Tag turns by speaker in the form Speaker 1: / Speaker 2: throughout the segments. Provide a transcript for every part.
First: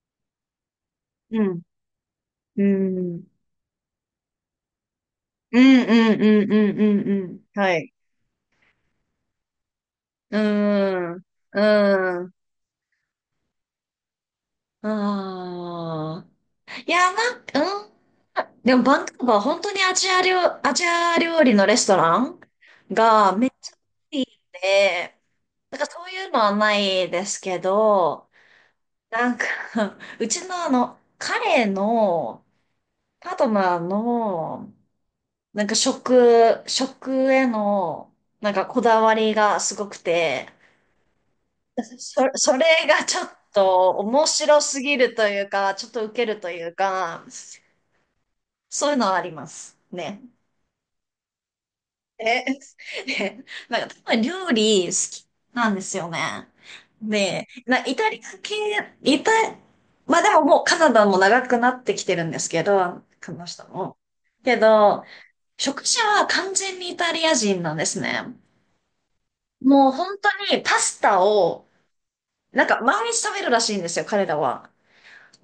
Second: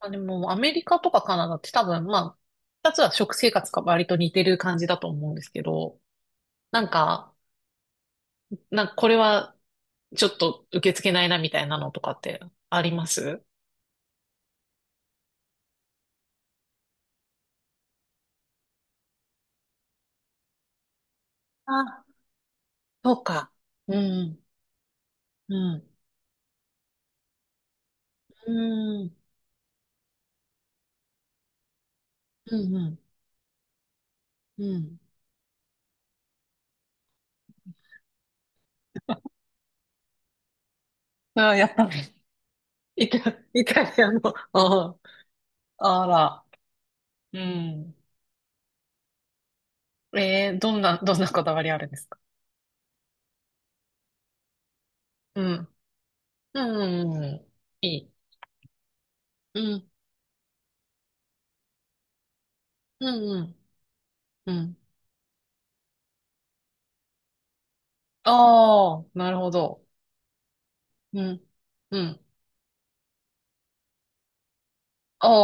Speaker 1: まあ、でも、アメリカとかカ
Speaker 2: う
Speaker 1: ナダっ
Speaker 2: ん。
Speaker 1: て多分、まあ、
Speaker 2: う
Speaker 1: 二
Speaker 2: ん。
Speaker 1: つ
Speaker 2: う
Speaker 1: は
Speaker 2: ん
Speaker 1: 食生活が割と似てる感じだと思うんです
Speaker 2: う
Speaker 1: け
Speaker 2: んう
Speaker 1: ど、
Speaker 2: んうんう
Speaker 1: なん
Speaker 2: んう
Speaker 1: か、
Speaker 2: ん。はい。
Speaker 1: なんかこれはちょっ
Speaker 2: う
Speaker 1: と受け付け
Speaker 2: ん。
Speaker 1: な
Speaker 2: う
Speaker 1: いなみたいなのとかっ
Speaker 2: ん。
Speaker 1: てあります。
Speaker 2: ああ。いや、なんか、うん。でも、バンクーバー、本当にアジア料理のレスト
Speaker 1: あ、
Speaker 2: ラン
Speaker 1: そう
Speaker 2: がめっ
Speaker 1: か。
Speaker 2: ちゃ
Speaker 1: う
Speaker 2: いいん
Speaker 1: ん、
Speaker 2: で、
Speaker 1: う
Speaker 2: なんか
Speaker 1: ん、
Speaker 2: らそういうのはないですけど、
Speaker 1: うん、
Speaker 2: なんか うちのあの、彼の
Speaker 1: うん、うん。
Speaker 2: パートナー
Speaker 1: う
Speaker 2: の
Speaker 1: ん。
Speaker 2: なんか食への、なんかこだわりがすごくて、
Speaker 1: あ、やっぱり。
Speaker 2: それが
Speaker 1: イタ、
Speaker 2: ちょっ
Speaker 1: イタ
Speaker 2: と
Speaker 1: リアの、
Speaker 2: 面白す
Speaker 1: あ
Speaker 2: ぎるというか、ちょっ
Speaker 1: あ、
Speaker 2: と
Speaker 1: あ
Speaker 2: ウケる
Speaker 1: ら。
Speaker 2: というか、
Speaker 1: うん。
Speaker 2: そういうのはありますね。
Speaker 1: どんなこだわりあるんですか。
Speaker 2: え、で、なんか多分料理好き
Speaker 1: うん、
Speaker 2: なんですよね。
Speaker 1: うん、うん
Speaker 2: で、
Speaker 1: うん
Speaker 2: イ
Speaker 1: い
Speaker 2: タ
Speaker 1: い。
Speaker 2: リア系、イタ、
Speaker 1: うん、
Speaker 2: まあでももうカナダも長くなってきてるんですけど、
Speaker 1: う
Speaker 2: こ
Speaker 1: ん、う
Speaker 2: の
Speaker 1: ん。
Speaker 2: 人も。
Speaker 1: う
Speaker 2: け
Speaker 1: ん。
Speaker 2: ど、食事は完全にイタリア人なんですね。
Speaker 1: ああ、なるほど。
Speaker 2: もう本当にパス
Speaker 1: う
Speaker 2: タ
Speaker 1: ん。
Speaker 2: を、
Speaker 1: うん。
Speaker 2: なんか毎日食べるらしいんですよ、彼らは。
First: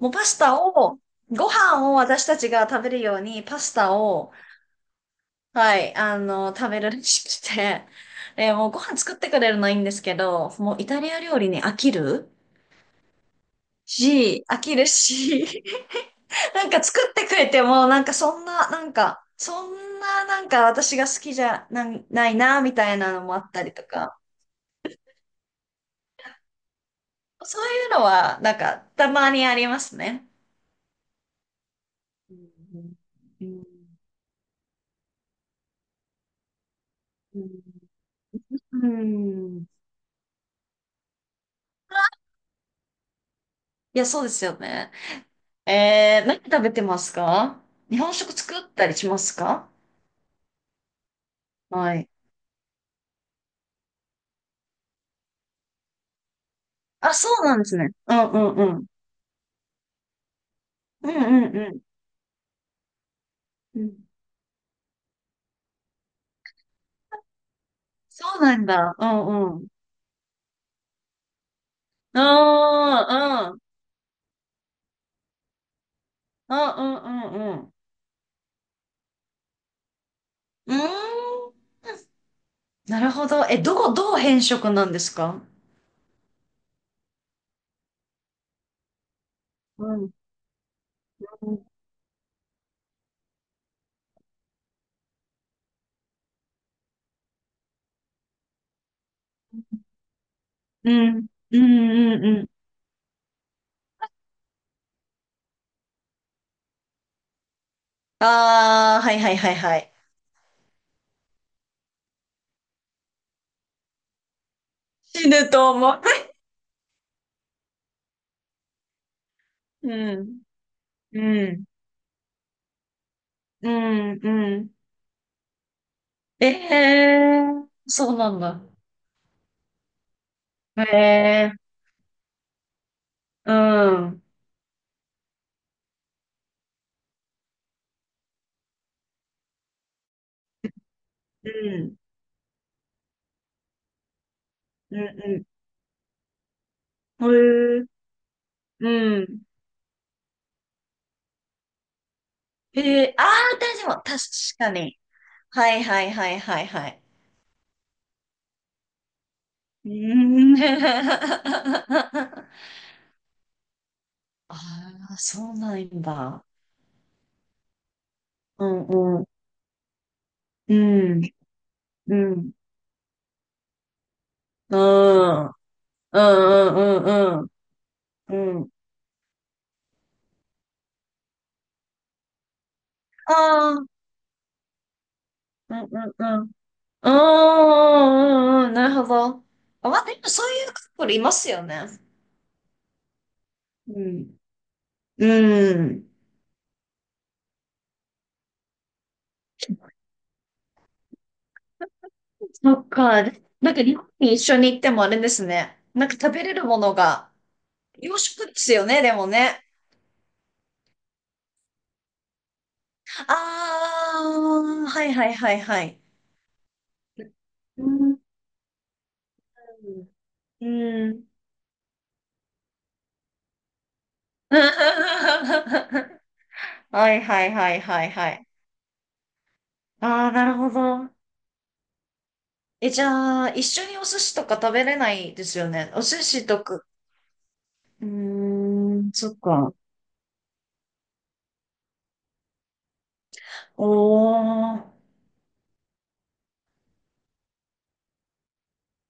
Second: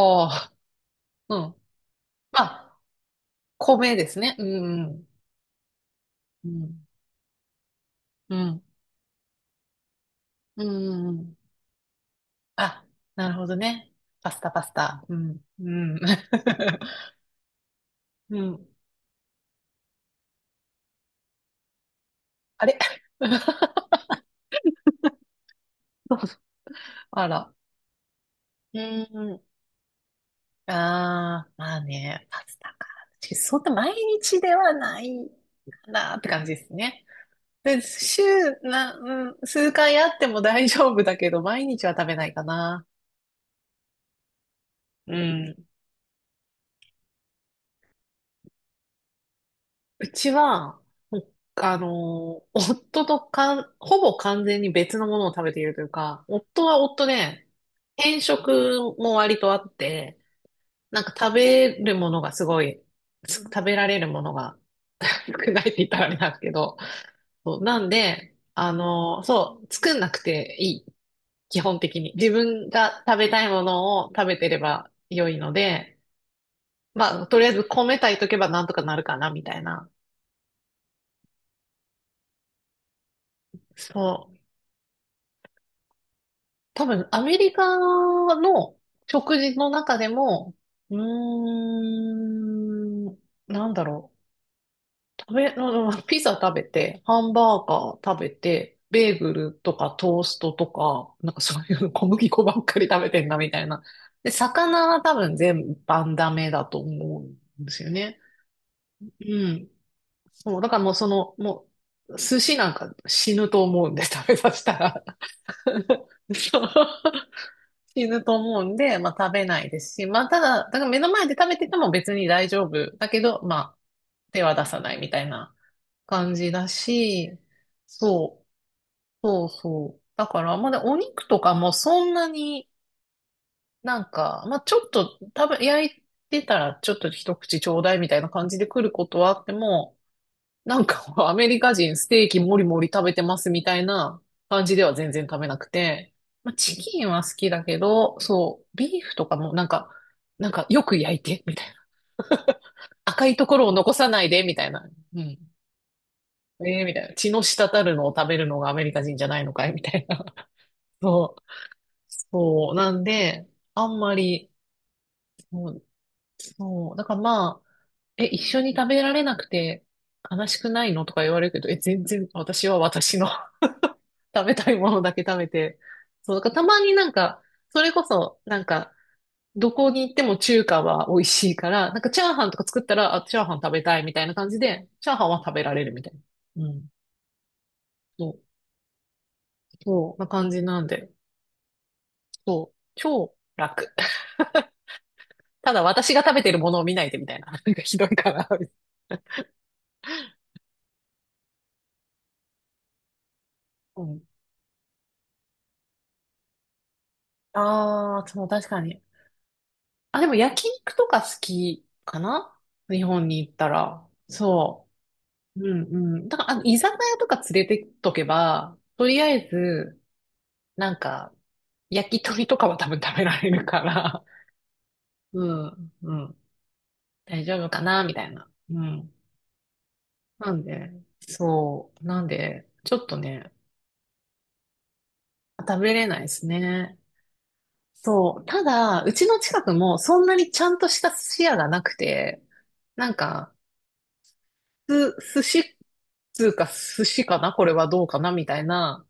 Speaker 2: もうパス
Speaker 1: あ、
Speaker 2: タを、
Speaker 1: う
Speaker 2: ご
Speaker 1: ん。
Speaker 2: 飯を私た
Speaker 1: ま
Speaker 2: ちが
Speaker 1: あ、
Speaker 2: 食べるようにパスタ
Speaker 1: 米です
Speaker 2: を、
Speaker 1: ね。うん。
Speaker 2: はい、あ
Speaker 1: う
Speaker 2: の、食べ
Speaker 1: ん。
Speaker 2: るらしくて、
Speaker 1: う ん。
Speaker 2: もうご飯作ってくれるのいいんですけど、
Speaker 1: うん。
Speaker 2: もうイタ
Speaker 1: うんうんああう
Speaker 2: リ
Speaker 1: んまあ米ですねうんうんうんうん
Speaker 2: ア
Speaker 1: うん。
Speaker 2: 料理に飽きる
Speaker 1: あ、なるほどね。パス
Speaker 2: し、
Speaker 1: タ、
Speaker 2: 飽
Speaker 1: パス
Speaker 2: きる
Speaker 1: タ。うん。
Speaker 2: し、
Speaker 1: うん。
Speaker 2: なん か作ってくれても、なんかそ
Speaker 1: う
Speaker 2: ん
Speaker 1: ん。
Speaker 2: な、なんか、そんな、なんか私が好きじゃな、ないな、
Speaker 1: あ
Speaker 2: み
Speaker 1: れ
Speaker 2: たいなの もあったりとか、
Speaker 1: そうそうあら。
Speaker 2: そういうのは、なんか、
Speaker 1: う
Speaker 2: たま
Speaker 1: ん。
Speaker 2: にありますね。
Speaker 1: ああ、まあね、
Speaker 2: う
Speaker 1: パスタか。
Speaker 2: ん、
Speaker 1: 確かに
Speaker 2: う
Speaker 1: そん
Speaker 2: ん、
Speaker 1: な毎日ではないかなって感じですね。
Speaker 2: うん、
Speaker 1: で、週
Speaker 2: う
Speaker 1: な、うん、
Speaker 2: ん。
Speaker 1: 数回あっても大丈夫だけど、毎日は食べないかな。
Speaker 2: いや、そうですよね。
Speaker 1: うん。
Speaker 2: 何食べてますか？日本食作ったりしますか？
Speaker 1: うちは、ほあ
Speaker 2: はい。
Speaker 1: の、夫とかん、ほぼ完全に別のものを食べているというか、夫は夫
Speaker 2: あ、そう
Speaker 1: で、
Speaker 2: なんですね。う
Speaker 1: 偏
Speaker 2: んうんう
Speaker 1: 食
Speaker 2: ん。
Speaker 1: も割とあって、なん
Speaker 2: う
Speaker 1: か食
Speaker 2: んうんう
Speaker 1: べ
Speaker 2: ん。
Speaker 1: るものがすごい、食べ
Speaker 2: う
Speaker 1: ら
Speaker 2: ん。
Speaker 1: れるものが 少ないって言ったらあれなんですけど、そうなんで、
Speaker 2: そうなん
Speaker 1: あ
Speaker 2: だ。う
Speaker 1: の、
Speaker 2: んう
Speaker 1: そ
Speaker 2: ん。
Speaker 1: う、作んなくていい。基本的に。自分が
Speaker 2: あ
Speaker 1: 食べたい
Speaker 2: あ、う
Speaker 1: ものを食べてれば良いので、
Speaker 2: んうん
Speaker 1: まあ、
Speaker 2: う
Speaker 1: とりあえ
Speaker 2: んう
Speaker 1: ず
Speaker 2: ん。
Speaker 1: 米炊いとけばなんとかなるかな、みたいな。
Speaker 2: うーん。なるほど。え、どこ、どう
Speaker 1: そう。
Speaker 2: 変色なんですか？
Speaker 1: 多分、アメリカの食事の
Speaker 2: う
Speaker 1: 中で
Speaker 2: ん。
Speaker 1: も、うー
Speaker 2: うん。
Speaker 1: ん、なんだろう。うんピザ食べて、ハンバーガー食べて、ベーグルとかトーストと
Speaker 2: う
Speaker 1: か、
Speaker 2: ん
Speaker 1: なんか
Speaker 2: う
Speaker 1: そういうの小
Speaker 2: ん
Speaker 1: 麦
Speaker 2: う
Speaker 1: 粉
Speaker 2: ん。
Speaker 1: ばっかり食べてんな、みたいな。で、魚は多分全般ダメだと思うんですよね。
Speaker 2: ああ、はいはい
Speaker 1: う
Speaker 2: はい
Speaker 1: ん。
Speaker 2: はい。
Speaker 1: そう、だからもうその、もう、寿司なんか死ぬと思うんで、食べさせたら。
Speaker 2: 死ぬと思う。
Speaker 1: そう。死ぬと思うんで、まあ食べないで すし、
Speaker 2: う
Speaker 1: まあた
Speaker 2: ん。
Speaker 1: だ、だから目の前で
Speaker 2: う
Speaker 1: 食べ
Speaker 2: ん、
Speaker 1: てても別に大丈夫。だけど、ま
Speaker 2: う
Speaker 1: あ
Speaker 2: ん、
Speaker 1: 手は
Speaker 2: う
Speaker 1: 出
Speaker 2: ん。
Speaker 1: さないみたいな感
Speaker 2: え
Speaker 1: じだし、
Speaker 2: えー、そうなん
Speaker 1: そう、
Speaker 2: だ。
Speaker 1: そうそう。だから、まだお肉と
Speaker 2: え
Speaker 1: か
Speaker 2: え
Speaker 1: もそんなに
Speaker 2: ー、う
Speaker 1: な
Speaker 2: ん、う
Speaker 1: ん
Speaker 2: ん、
Speaker 1: か、まあちょっと焼いてたらちょっと一口ちょうだいみたいな感じで来ることはあっても、なんか、アメリカ人ステーキもりもり食べてますみたいな感じでは
Speaker 2: うん、
Speaker 1: 全然
Speaker 2: う
Speaker 1: 食
Speaker 2: ん。
Speaker 1: べなくて、まあ、チキンは
Speaker 2: へ
Speaker 1: 好きだけ
Speaker 2: え、
Speaker 1: ど、そう、ビーフ
Speaker 2: う
Speaker 1: とか
Speaker 2: ん。
Speaker 1: もなんか、なんかよく焼いて、みたいな。
Speaker 2: へえ、あ
Speaker 1: 赤いとこ
Speaker 2: あ、
Speaker 1: ろを
Speaker 2: 大丈
Speaker 1: 残
Speaker 2: 夫。
Speaker 1: さ
Speaker 2: 確
Speaker 1: ないで、みた
Speaker 2: か
Speaker 1: いな。
Speaker 2: に。
Speaker 1: うん。
Speaker 2: はいはいはいはい
Speaker 1: ええ
Speaker 2: は
Speaker 1: みた
Speaker 2: い。
Speaker 1: いな。血の滴るのを食べるのがアメリカ人じゃないのかいみ
Speaker 2: うー
Speaker 1: たいな。
Speaker 2: ん。
Speaker 1: そう。そう。なんで、あんまり、
Speaker 2: ああ、そう
Speaker 1: そ
Speaker 2: な
Speaker 1: う、
Speaker 2: んだ。
Speaker 1: そうだからまあ、え、一緒
Speaker 2: う
Speaker 1: に食べら
Speaker 2: ん、う
Speaker 1: れ
Speaker 2: ん、
Speaker 1: なくて悲しく
Speaker 2: う
Speaker 1: ないのと
Speaker 2: ん、
Speaker 1: か言われるけど、え、全
Speaker 2: う
Speaker 1: 然
Speaker 2: ん、
Speaker 1: 私は私の食べたい
Speaker 2: う
Speaker 1: ものだけ食
Speaker 2: ん、
Speaker 1: べ
Speaker 2: うん、
Speaker 1: て。そう、だからたま
Speaker 2: うん、
Speaker 1: にな
Speaker 2: う
Speaker 1: ん
Speaker 2: ん
Speaker 1: か、
Speaker 2: うん、
Speaker 1: それこ
Speaker 2: う
Speaker 1: そ、なん
Speaker 2: ん。
Speaker 1: か、どこに行っても中華は美味しいから、なんかチャーハンとか作ったら、あ、
Speaker 2: あ
Speaker 1: チャーハン食べ
Speaker 2: あ、
Speaker 1: たいみたいな感じで、チャーハンは食べら
Speaker 2: うん、
Speaker 1: れる
Speaker 2: う
Speaker 1: みた
Speaker 2: ん、
Speaker 1: い
Speaker 2: うん。
Speaker 1: な。うん。
Speaker 2: うーん、
Speaker 1: そう、
Speaker 2: うん、うん、なるほど。あ、まあ、で
Speaker 1: そう、
Speaker 2: も
Speaker 1: な
Speaker 2: そう
Speaker 1: 感じ
Speaker 2: いう
Speaker 1: な
Speaker 2: カ
Speaker 1: ん
Speaker 2: ップ
Speaker 1: で、
Speaker 2: ルいますよね。
Speaker 1: そう、超楽。
Speaker 2: う ん。
Speaker 1: た
Speaker 2: う
Speaker 1: だ
Speaker 2: ん。
Speaker 1: 私が食べてるものを見ないでみたいな。なんかひどいかな。
Speaker 2: そっか。でなんか日
Speaker 1: う
Speaker 2: 本
Speaker 1: ん。
Speaker 2: に一緒に行ってもあれですね。なんか食べれるものが洋
Speaker 1: ああ、そ
Speaker 2: 食
Speaker 1: う、
Speaker 2: で
Speaker 1: 確
Speaker 2: す
Speaker 1: か
Speaker 2: よ
Speaker 1: に。
Speaker 2: ね、でもね。
Speaker 1: あ、でも焼肉とか好きかな、日本
Speaker 2: あ
Speaker 1: に行ったら。そ
Speaker 2: あ、はいはいは
Speaker 1: う。
Speaker 2: い
Speaker 1: う
Speaker 2: はい。
Speaker 1: んうん。だから、あの、居酒屋とか連れて
Speaker 2: う
Speaker 1: っと
Speaker 2: ん。
Speaker 1: けば、とりあえず、
Speaker 2: う
Speaker 1: なん
Speaker 2: ん。
Speaker 1: か、焼き鳥とかは多分食べられるから、うん、う
Speaker 2: は
Speaker 1: ん、
Speaker 2: い
Speaker 1: 大
Speaker 2: はい
Speaker 1: 丈夫
Speaker 2: はい
Speaker 1: か
Speaker 2: は
Speaker 1: な、
Speaker 2: い
Speaker 1: みた
Speaker 2: は
Speaker 1: い
Speaker 2: い。
Speaker 1: な。うん。
Speaker 2: ああ、な
Speaker 1: な
Speaker 2: る
Speaker 1: ん
Speaker 2: ほ
Speaker 1: で、
Speaker 2: ど。
Speaker 1: そう。なんで、ちょ
Speaker 2: じ
Speaker 1: っと
Speaker 2: ゃあ、
Speaker 1: ね、
Speaker 2: 一緒にお寿司とか食べれないですよ
Speaker 1: 食
Speaker 2: ね。
Speaker 1: べ
Speaker 2: お
Speaker 1: れ
Speaker 2: 寿
Speaker 1: ないです
Speaker 2: 司とか。
Speaker 1: ね。
Speaker 2: う
Speaker 1: そう。
Speaker 2: ー
Speaker 1: ただ、
Speaker 2: ん、
Speaker 1: うち
Speaker 2: そっ
Speaker 1: の近く
Speaker 2: か。
Speaker 1: もそんなにちゃんとした寿司屋がなくて、なんか、
Speaker 2: おー。
Speaker 1: 寿司、つうか寿司かなこれはどうかなみたいな。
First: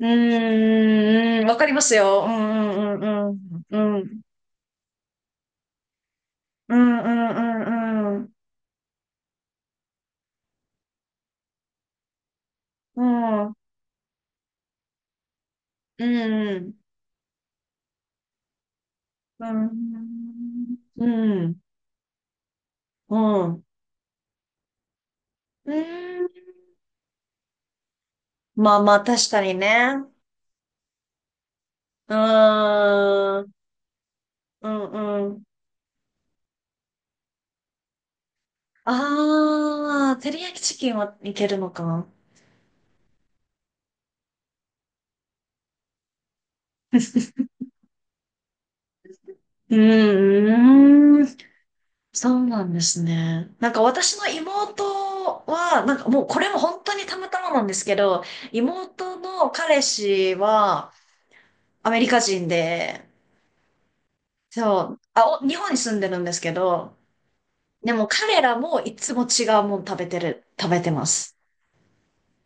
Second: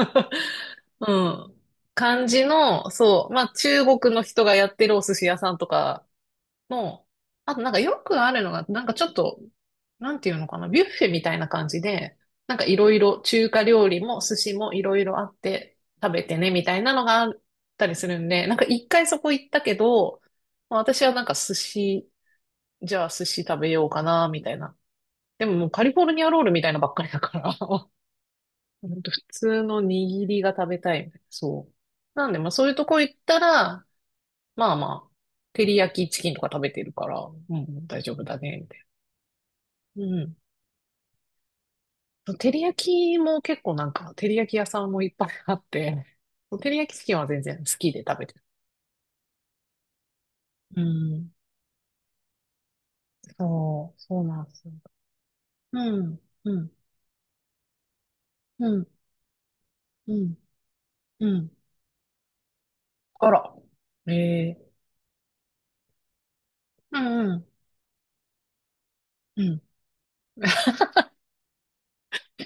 Speaker 2: う
Speaker 1: う
Speaker 2: ーん、
Speaker 1: ん。
Speaker 2: わかりますよ。
Speaker 1: 感
Speaker 2: う
Speaker 1: じの、
Speaker 2: んう
Speaker 1: そう、
Speaker 2: ん
Speaker 1: まあ
Speaker 2: うんう
Speaker 1: 中
Speaker 2: ん。う
Speaker 1: 国
Speaker 2: ん。
Speaker 1: の人がやってるお寿司屋さんとか
Speaker 2: うん
Speaker 1: の、あ
Speaker 2: う
Speaker 1: と
Speaker 2: んう
Speaker 1: なんかよ
Speaker 2: んう
Speaker 1: くあ
Speaker 2: ん。
Speaker 1: るのが、なんかちょっと、なんていうのかな、ビュッフェみたいな感じで、なんかいろい
Speaker 2: う
Speaker 1: ろ中
Speaker 2: ん。
Speaker 1: 華料理も寿司もいろいろあって
Speaker 2: う
Speaker 1: 食べてねみ
Speaker 2: ん。
Speaker 1: たいなのがあったりするんで、なんか一回そこ
Speaker 2: う
Speaker 1: 行ったけど、
Speaker 2: ん。
Speaker 1: まあ私はなんか
Speaker 2: う
Speaker 1: 寿
Speaker 2: ん。
Speaker 1: 司、じゃあ
Speaker 2: う
Speaker 1: 寿司食
Speaker 2: ん。
Speaker 1: べようかな、みたいな。でもも
Speaker 2: う
Speaker 1: うカリフォルニ
Speaker 2: ん。
Speaker 1: アロールみたいなばっかりだから、
Speaker 2: まあ
Speaker 1: ほ
Speaker 2: まあ、
Speaker 1: んと普
Speaker 2: 確かに
Speaker 1: 通の
Speaker 2: ね。
Speaker 1: 握りが食べたいみたいな。そう。
Speaker 2: う
Speaker 1: なんで、まあそういうとこ行った
Speaker 2: ーん。
Speaker 1: ら、
Speaker 2: う
Speaker 1: まあ
Speaker 2: ん
Speaker 1: まあ、
Speaker 2: うん。
Speaker 1: 照り焼きチキンとか食べてるから、うん、大丈夫だね、みたいな。う
Speaker 2: ああ、照
Speaker 1: ん。
Speaker 2: り焼きチキンはいけるのか。
Speaker 1: 照り焼きも結構なんか、照り焼き屋さんもいっぱいあって、照り焼きチキンは全然好きで食べてる。
Speaker 2: う
Speaker 1: う
Speaker 2: ー
Speaker 1: ん。
Speaker 2: ん。そうなんですね。なんか
Speaker 1: そう、
Speaker 2: 私
Speaker 1: そう
Speaker 2: の
Speaker 1: なんですよ。
Speaker 2: 妹
Speaker 1: う
Speaker 2: は、なんか
Speaker 1: ん、
Speaker 2: もうこれ
Speaker 1: う
Speaker 2: も
Speaker 1: ん、
Speaker 2: 本当にたまたまなんですけど、
Speaker 1: うん、
Speaker 2: 妹の彼
Speaker 1: う
Speaker 2: 氏
Speaker 1: ん、
Speaker 2: は
Speaker 1: うん。
Speaker 2: アメリカ人で、
Speaker 1: あら。ええ
Speaker 2: そう、日本に住んでるんですけど、
Speaker 1: うんうん、
Speaker 2: でも彼らもいつも
Speaker 1: う
Speaker 2: 違
Speaker 1: ん。
Speaker 2: うもん食べ てます。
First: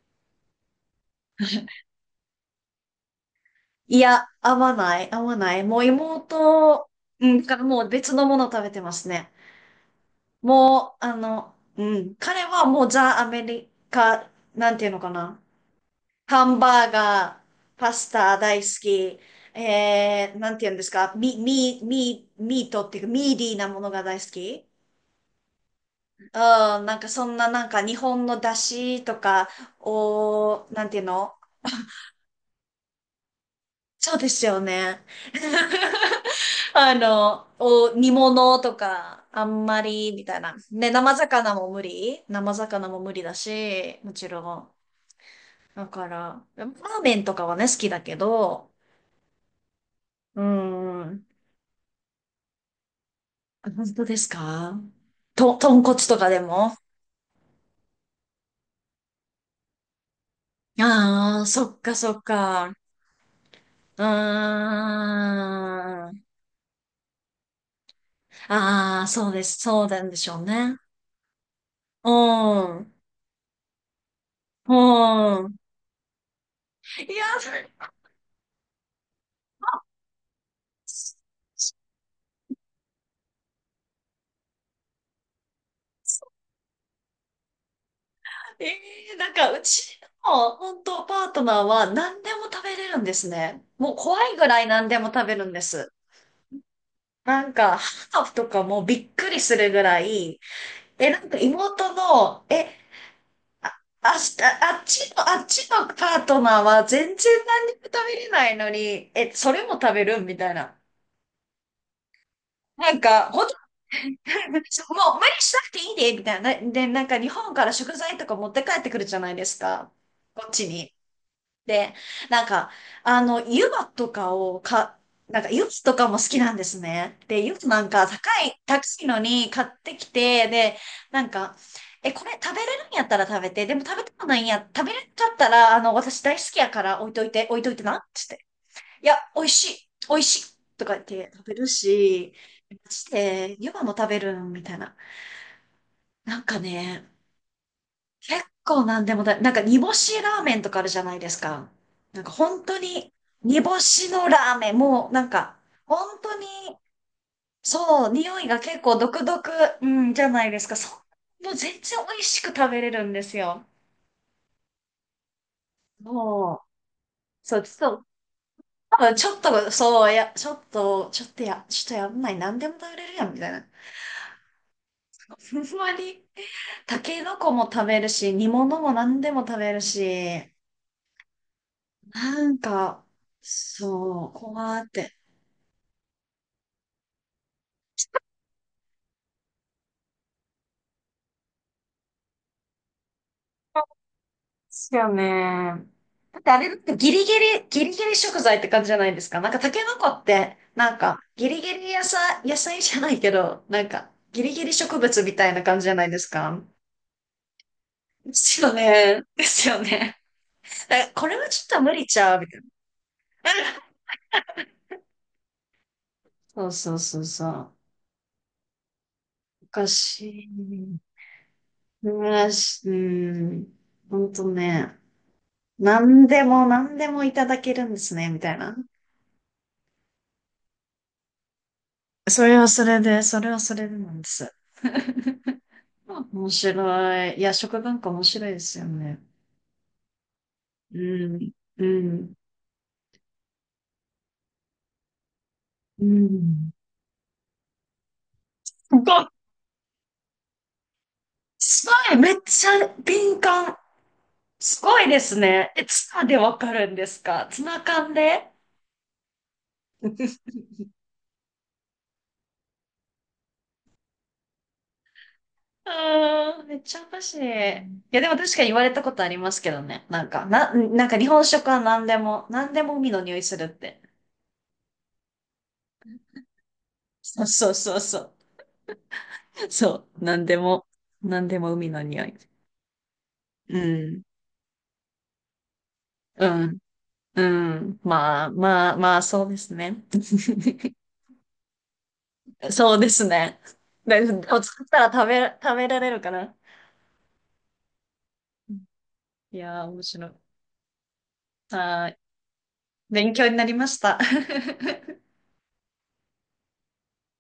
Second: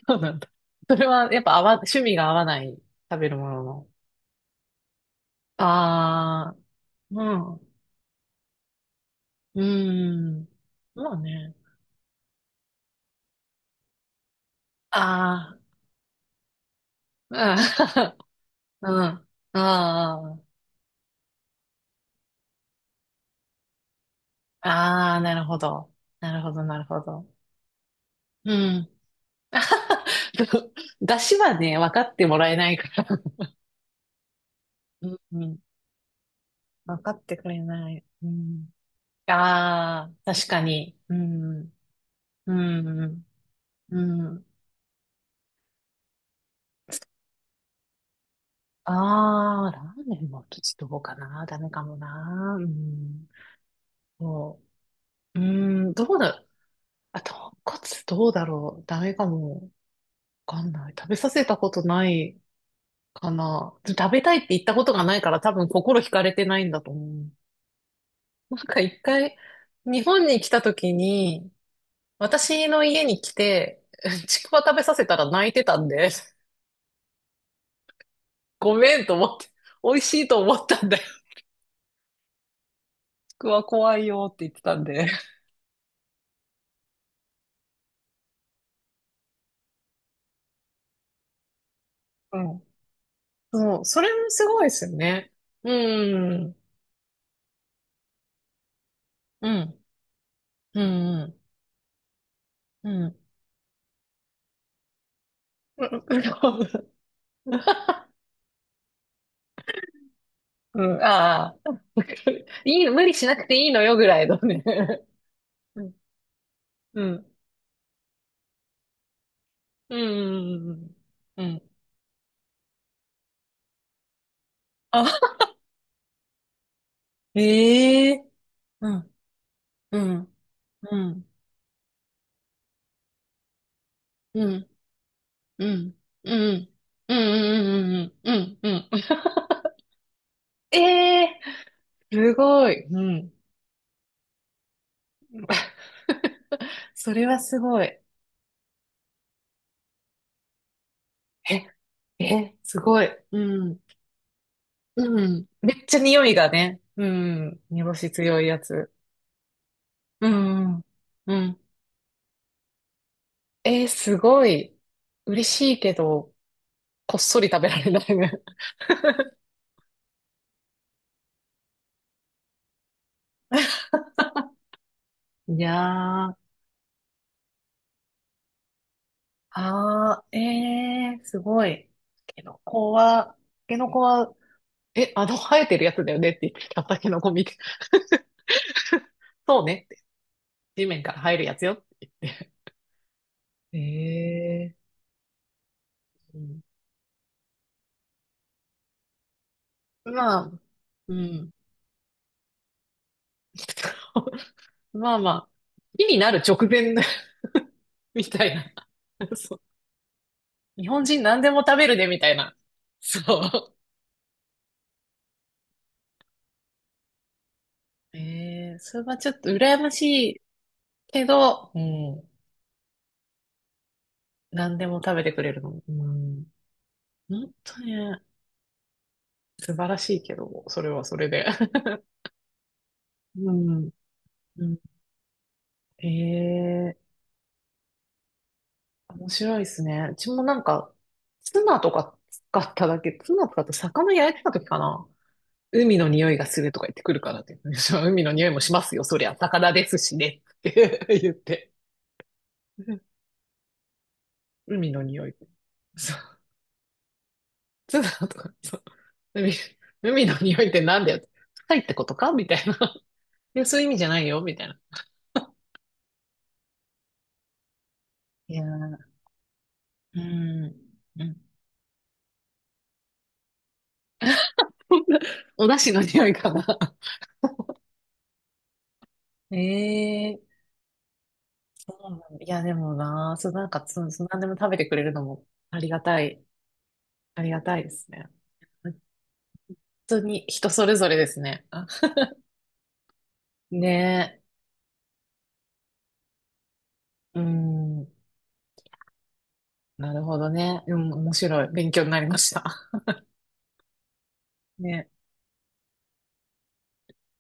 Speaker 1: そうなんだ。それはやっぱ趣味が合わない、食べるものの。
Speaker 2: いや、合わない、合わない。もう
Speaker 1: ああ、
Speaker 2: 妹、
Speaker 1: う
Speaker 2: うん、
Speaker 1: ん、
Speaker 2: から
Speaker 1: う
Speaker 2: もう別のもの食べてますね。
Speaker 1: ーん。
Speaker 2: もう、
Speaker 1: ま
Speaker 2: あ
Speaker 1: あね。
Speaker 2: の、うん、彼はもうザ・アメリカ、なんていうのかな。
Speaker 1: あ
Speaker 2: ハンバーガ
Speaker 1: あ、
Speaker 2: ー、パスタ大好
Speaker 1: うん、
Speaker 2: き。
Speaker 1: うん。あ
Speaker 2: なんて言うんですか、ミートっていうか、ミーディーなものが大好き。
Speaker 1: あ、ああ、なるほど。
Speaker 2: うん、
Speaker 1: なるほど、なる
Speaker 2: な
Speaker 1: ほ
Speaker 2: んかそ
Speaker 1: ど。
Speaker 2: んななんか日本の
Speaker 1: う
Speaker 2: 出
Speaker 1: ん。
Speaker 2: 汁とかを、なんていう
Speaker 1: 出
Speaker 2: の？
Speaker 1: 汁はね、分かってもらえないから。
Speaker 2: そうですよね。
Speaker 1: うん、うん。
Speaker 2: あ
Speaker 1: 分かって
Speaker 2: の、
Speaker 1: くれない。
Speaker 2: 煮
Speaker 1: う
Speaker 2: 物
Speaker 1: ん。
Speaker 2: とか、あんま
Speaker 1: あ
Speaker 2: り、み
Speaker 1: あ、
Speaker 2: たい
Speaker 1: 確
Speaker 2: な。
Speaker 1: か
Speaker 2: ね、
Speaker 1: に。う
Speaker 2: 生魚も
Speaker 1: ん、
Speaker 2: 無理
Speaker 1: う
Speaker 2: 生魚も無理
Speaker 1: ん、
Speaker 2: だ
Speaker 1: う
Speaker 2: し、もちろ
Speaker 1: ん。
Speaker 2: ん。だから、ラーメンとかはね、好きだけど、
Speaker 1: ああ、ラーメン
Speaker 2: う
Speaker 1: もどうか
Speaker 2: ん。
Speaker 1: な。ダメかもな。うん。
Speaker 2: 本当です
Speaker 1: そ
Speaker 2: か？
Speaker 1: う。う
Speaker 2: 豚
Speaker 1: ん、
Speaker 2: 骨
Speaker 1: ど
Speaker 2: と
Speaker 1: う
Speaker 2: かで
Speaker 1: だ。
Speaker 2: も？
Speaker 1: あ、豚カツどうだろう。ダメかも。わかんない。食べさ
Speaker 2: あ
Speaker 1: せ
Speaker 2: あ、
Speaker 1: た
Speaker 2: そ
Speaker 1: こ
Speaker 2: っ
Speaker 1: と
Speaker 2: か
Speaker 1: な
Speaker 2: そっ
Speaker 1: い
Speaker 2: か。う
Speaker 1: かな。
Speaker 2: ーん。
Speaker 1: 食べたいって言ったことがないから多分心惹
Speaker 2: あ
Speaker 1: かれてないんだと思う。なんか一
Speaker 2: あ、そう
Speaker 1: 回、
Speaker 2: です。そうな
Speaker 1: 日
Speaker 2: んで
Speaker 1: 本
Speaker 2: しょ
Speaker 1: に
Speaker 2: う
Speaker 1: 来た
Speaker 2: ね。
Speaker 1: 時に、
Speaker 2: う
Speaker 1: 私
Speaker 2: ん。う
Speaker 1: の
Speaker 2: ん。
Speaker 1: 家に来て、ちくわ食べさせたら泣いてたんで、
Speaker 2: いや、
Speaker 1: ごめんと思って、美味しいと思ったんだよ。ちくわ怖いよって言ってたんで。
Speaker 2: ええ、なんかうちの本当パートナーは何で
Speaker 1: う
Speaker 2: も
Speaker 1: ん。
Speaker 2: 食べれるんですね。
Speaker 1: そう、
Speaker 2: もう
Speaker 1: それ
Speaker 2: 怖
Speaker 1: も
Speaker 2: い
Speaker 1: す
Speaker 2: ぐら
Speaker 1: ごい
Speaker 2: い
Speaker 1: です
Speaker 2: 何
Speaker 1: よ
Speaker 2: でも食
Speaker 1: ね。
Speaker 2: べるんです。
Speaker 1: うん。
Speaker 2: なんか、ハーフとかもびっくり
Speaker 1: う
Speaker 2: するぐ
Speaker 1: ん。
Speaker 2: らい、
Speaker 1: う
Speaker 2: なんか
Speaker 1: ん。
Speaker 2: 妹の、え、
Speaker 1: うん。
Speaker 2: あ、あ、あっちの、あっち
Speaker 1: う
Speaker 2: の
Speaker 1: ん。うん
Speaker 2: パートナーは 全然何にも食べれないのに、それも食べるみたいな。
Speaker 1: うん、ああ。わかるいい、
Speaker 2: なん
Speaker 1: 無理し
Speaker 2: か、
Speaker 1: な
Speaker 2: ほ
Speaker 1: く
Speaker 2: んと、
Speaker 1: ていいのよぐらいの ね。
Speaker 2: もう無理しなくて
Speaker 1: う
Speaker 2: い
Speaker 1: ん、
Speaker 2: いで、みたいな。で、
Speaker 1: う
Speaker 2: なんか
Speaker 1: ん、
Speaker 2: 日本から食材とか持って帰ってくるじゃないですか。
Speaker 1: う
Speaker 2: こっち
Speaker 1: ん、う
Speaker 2: に。
Speaker 1: ん、うん。うん。
Speaker 2: で、なんか、あの、湯葉とかをか、
Speaker 1: あ、
Speaker 2: なんか湯葉とかも好きなんですね。で、湯葉なんか
Speaker 1: ええ
Speaker 2: 高い、高
Speaker 1: う
Speaker 2: い
Speaker 1: ん、
Speaker 2: のに買って
Speaker 1: う
Speaker 2: き
Speaker 1: ん、
Speaker 2: て、で、
Speaker 1: う
Speaker 2: な
Speaker 1: ん、
Speaker 2: んか、これ食べれるんやったら食べて、でも食べてもない
Speaker 1: う
Speaker 2: んや、
Speaker 1: ん、
Speaker 2: 食べれんかった
Speaker 1: う
Speaker 2: ら、あの、
Speaker 1: ん、
Speaker 2: 私
Speaker 1: う
Speaker 2: 大
Speaker 1: ん、
Speaker 2: 好
Speaker 1: う
Speaker 2: き
Speaker 1: ん、
Speaker 2: やから置い
Speaker 1: うん、
Speaker 2: といて、置いといてな、っ
Speaker 1: うん、
Speaker 2: つっ
Speaker 1: う
Speaker 2: て。
Speaker 1: ん、うん。
Speaker 2: いや、美味しい、美味しい、とか言っ
Speaker 1: え
Speaker 2: て
Speaker 1: え
Speaker 2: 食べるし、
Speaker 1: すご
Speaker 2: マ
Speaker 1: い。う
Speaker 2: ジ
Speaker 1: ん。
Speaker 2: で湯葉も食べるみたいな。なんかね、
Speaker 1: それはすごい。
Speaker 2: 結構なんでもだ、なんか煮干しラーメンとかあるじゃないです
Speaker 1: え、
Speaker 2: か。なんか
Speaker 1: え、
Speaker 2: 本当
Speaker 1: すご
Speaker 2: に
Speaker 1: い。
Speaker 2: 煮
Speaker 1: う
Speaker 2: 干
Speaker 1: ん、
Speaker 2: しのラーメン、もうな
Speaker 1: う
Speaker 2: ん
Speaker 1: ん。
Speaker 2: か
Speaker 1: めっちゃ
Speaker 2: 本
Speaker 1: 匂い
Speaker 2: 当に
Speaker 1: がね。うん。煮干
Speaker 2: そ
Speaker 1: し
Speaker 2: う、匂
Speaker 1: 強い
Speaker 2: い
Speaker 1: や
Speaker 2: が結
Speaker 1: つ。
Speaker 2: 構独特、うん、じ
Speaker 1: う
Speaker 2: ゃないですか。
Speaker 1: ん、
Speaker 2: そ
Speaker 1: う
Speaker 2: う、もう
Speaker 1: ん、
Speaker 2: 全然美味しく食べれるんですよ。
Speaker 1: すごい。嬉しいけど、
Speaker 2: もう、
Speaker 1: こっそり
Speaker 2: そ
Speaker 1: 食
Speaker 2: う、
Speaker 1: べら
Speaker 2: ち
Speaker 1: れ
Speaker 2: ょっ
Speaker 1: な
Speaker 2: と、
Speaker 1: いね。
Speaker 2: 多分ちょっと、そう、いや、ちょっとやんない、何でも食べれるやん、みたいな。ふ
Speaker 1: い
Speaker 2: んわり、
Speaker 1: やー、
Speaker 2: タケノコも食べるし、煮物も何でも食べる
Speaker 1: あー、
Speaker 2: し、
Speaker 1: すごい。タケ
Speaker 2: なん
Speaker 1: ノコ
Speaker 2: か、
Speaker 1: は、タケノコ
Speaker 2: そ
Speaker 1: は、
Speaker 2: う、こうやっ
Speaker 1: え、
Speaker 2: て。
Speaker 1: あの生えてるやつだよねって言ってた、タケノコ見て。そうねって。地面から生えるやつよって言って。
Speaker 2: で
Speaker 1: え
Speaker 2: すよね。だってあ
Speaker 1: う
Speaker 2: れだってギリギリ、ギリギリ食材って感じじゃないですか。なんかタケノコ
Speaker 1: ん、
Speaker 2: っ
Speaker 1: ま
Speaker 2: て、
Speaker 1: あ、
Speaker 2: なん
Speaker 1: う
Speaker 2: かギ
Speaker 1: ん。
Speaker 2: リギリ野菜、野菜じゃないけど、なんか ギリギリ植
Speaker 1: まあ
Speaker 2: 物
Speaker 1: ま
Speaker 2: みた
Speaker 1: あ、
Speaker 2: いな感じじゃな
Speaker 1: 木
Speaker 2: い
Speaker 1: に
Speaker 2: です
Speaker 1: なる直
Speaker 2: か。
Speaker 1: 前 み
Speaker 2: で
Speaker 1: たい
Speaker 2: す
Speaker 1: な。
Speaker 2: よね。で
Speaker 1: そう。
Speaker 2: すよね。
Speaker 1: 日
Speaker 2: だか
Speaker 1: 本
Speaker 2: ら
Speaker 1: 人
Speaker 2: これ
Speaker 1: 何
Speaker 2: は
Speaker 1: でも
Speaker 2: ち
Speaker 1: 食
Speaker 2: ょっと
Speaker 1: べ
Speaker 2: 無
Speaker 1: る
Speaker 2: 理
Speaker 1: ねみ
Speaker 2: ち
Speaker 1: たい
Speaker 2: ゃうみ
Speaker 1: な。
Speaker 2: たい
Speaker 1: そう。
Speaker 2: な。そうそうそうそう。
Speaker 1: ええそれはちょっと
Speaker 2: お
Speaker 1: 羨
Speaker 2: か
Speaker 1: まし
Speaker 2: し
Speaker 1: い
Speaker 2: い。
Speaker 1: けど、うん、
Speaker 2: うん、うん、ほんと
Speaker 1: 何で
Speaker 2: ね。
Speaker 1: も食べてくれるの。う
Speaker 2: 何で
Speaker 1: ん、
Speaker 2: も何でもいた
Speaker 1: 本
Speaker 2: だけ
Speaker 1: 当
Speaker 2: るん
Speaker 1: に
Speaker 2: です
Speaker 1: ね、
Speaker 2: ね、みたいな。
Speaker 1: 素晴らしいけど、それはそれで。
Speaker 2: それはそれで、それ
Speaker 1: う
Speaker 2: はそれ
Speaker 1: ん、
Speaker 2: でなんです。
Speaker 1: うん、
Speaker 2: 面
Speaker 1: ええ
Speaker 2: 白い。いや、食文化面白いですよね。
Speaker 1: 面白いですね。うちもなんか、
Speaker 2: うん、うん、
Speaker 1: ツナ使って魚焼いてた時かな。海
Speaker 2: う
Speaker 1: の匂いがする
Speaker 2: ん。
Speaker 1: とか言ってくるからって言って。海の匂いもし
Speaker 2: す
Speaker 1: ますよ、そ
Speaker 2: ご
Speaker 1: り
Speaker 2: い、
Speaker 1: ゃ。魚ですしね。って 言って。
Speaker 2: すごい、めっちゃ敏感。す
Speaker 1: 海
Speaker 2: ご
Speaker 1: の
Speaker 2: いで
Speaker 1: 匂い。
Speaker 2: すね。ツ
Speaker 1: そ
Speaker 2: ナで
Speaker 1: う。
Speaker 2: わかるんですか？ツナ
Speaker 1: ツナ
Speaker 2: 缶
Speaker 1: と
Speaker 2: で？
Speaker 1: か。そう海、海の匂いってなんだよ。臭いってことかみたいな。いや、そういう意味じゃないよ、みたいな。
Speaker 2: あー めっちゃおかしい。いや、でも確
Speaker 1: いや
Speaker 2: かに言われた
Speaker 1: ー、
Speaker 2: ことありますけどね。
Speaker 1: う
Speaker 2: なんか、
Speaker 1: ん。
Speaker 2: なんか
Speaker 1: う
Speaker 2: 日
Speaker 1: ん、
Speaker 2: 本食は何でも、何でも海の匂いするって。
Speaker 1: お出汁の匂いかな。
Speaker 2: そうそうそうそう。そう、な
Speaker 1: え
Speaker 2: んで
Speaker 1: え
Speaker 2: も、なんでも海
Speaker 1: そ
Speaker 2: の
Speaker 1: うな
Speaker 2: 匂い。
Speaker 1: んだ。いや、でもな、そう、なん
Speaker 2: う
Speaker 1: か、そう、
Speaker 2: ん、
Speaker 1: そう、何でも食べてくれるのもありがたい、
Speaker 2: うん、
Speaker 1: あ
Speaker 2: う
Speaker 1: りがたいで
Speaker 2: ん。
Speaker 1: すね。
Speaker 2: まあ、ま
Speaker 1: 本
Speaker 2: あ、まあ、そうですね。
Speaker 1: 当に人それ ぞれですね。あ
Speaker 2: そうですね。で、
Speaker 1: ね
Speaker 2: お作ったら食べられるかな。
Speaker 1: え、うん、
Speaker 2: いやー、面
Speaker 1: なる
Speaker 2: 白い。
Speaker 1: ほどね。うん、面白い。勉強
Speaker 2: は
Speaker 1: に
Speaker 2: い。
Speaker 1: なりました。
Speaker 2: 勉強になりました。
Speaker 1: ね。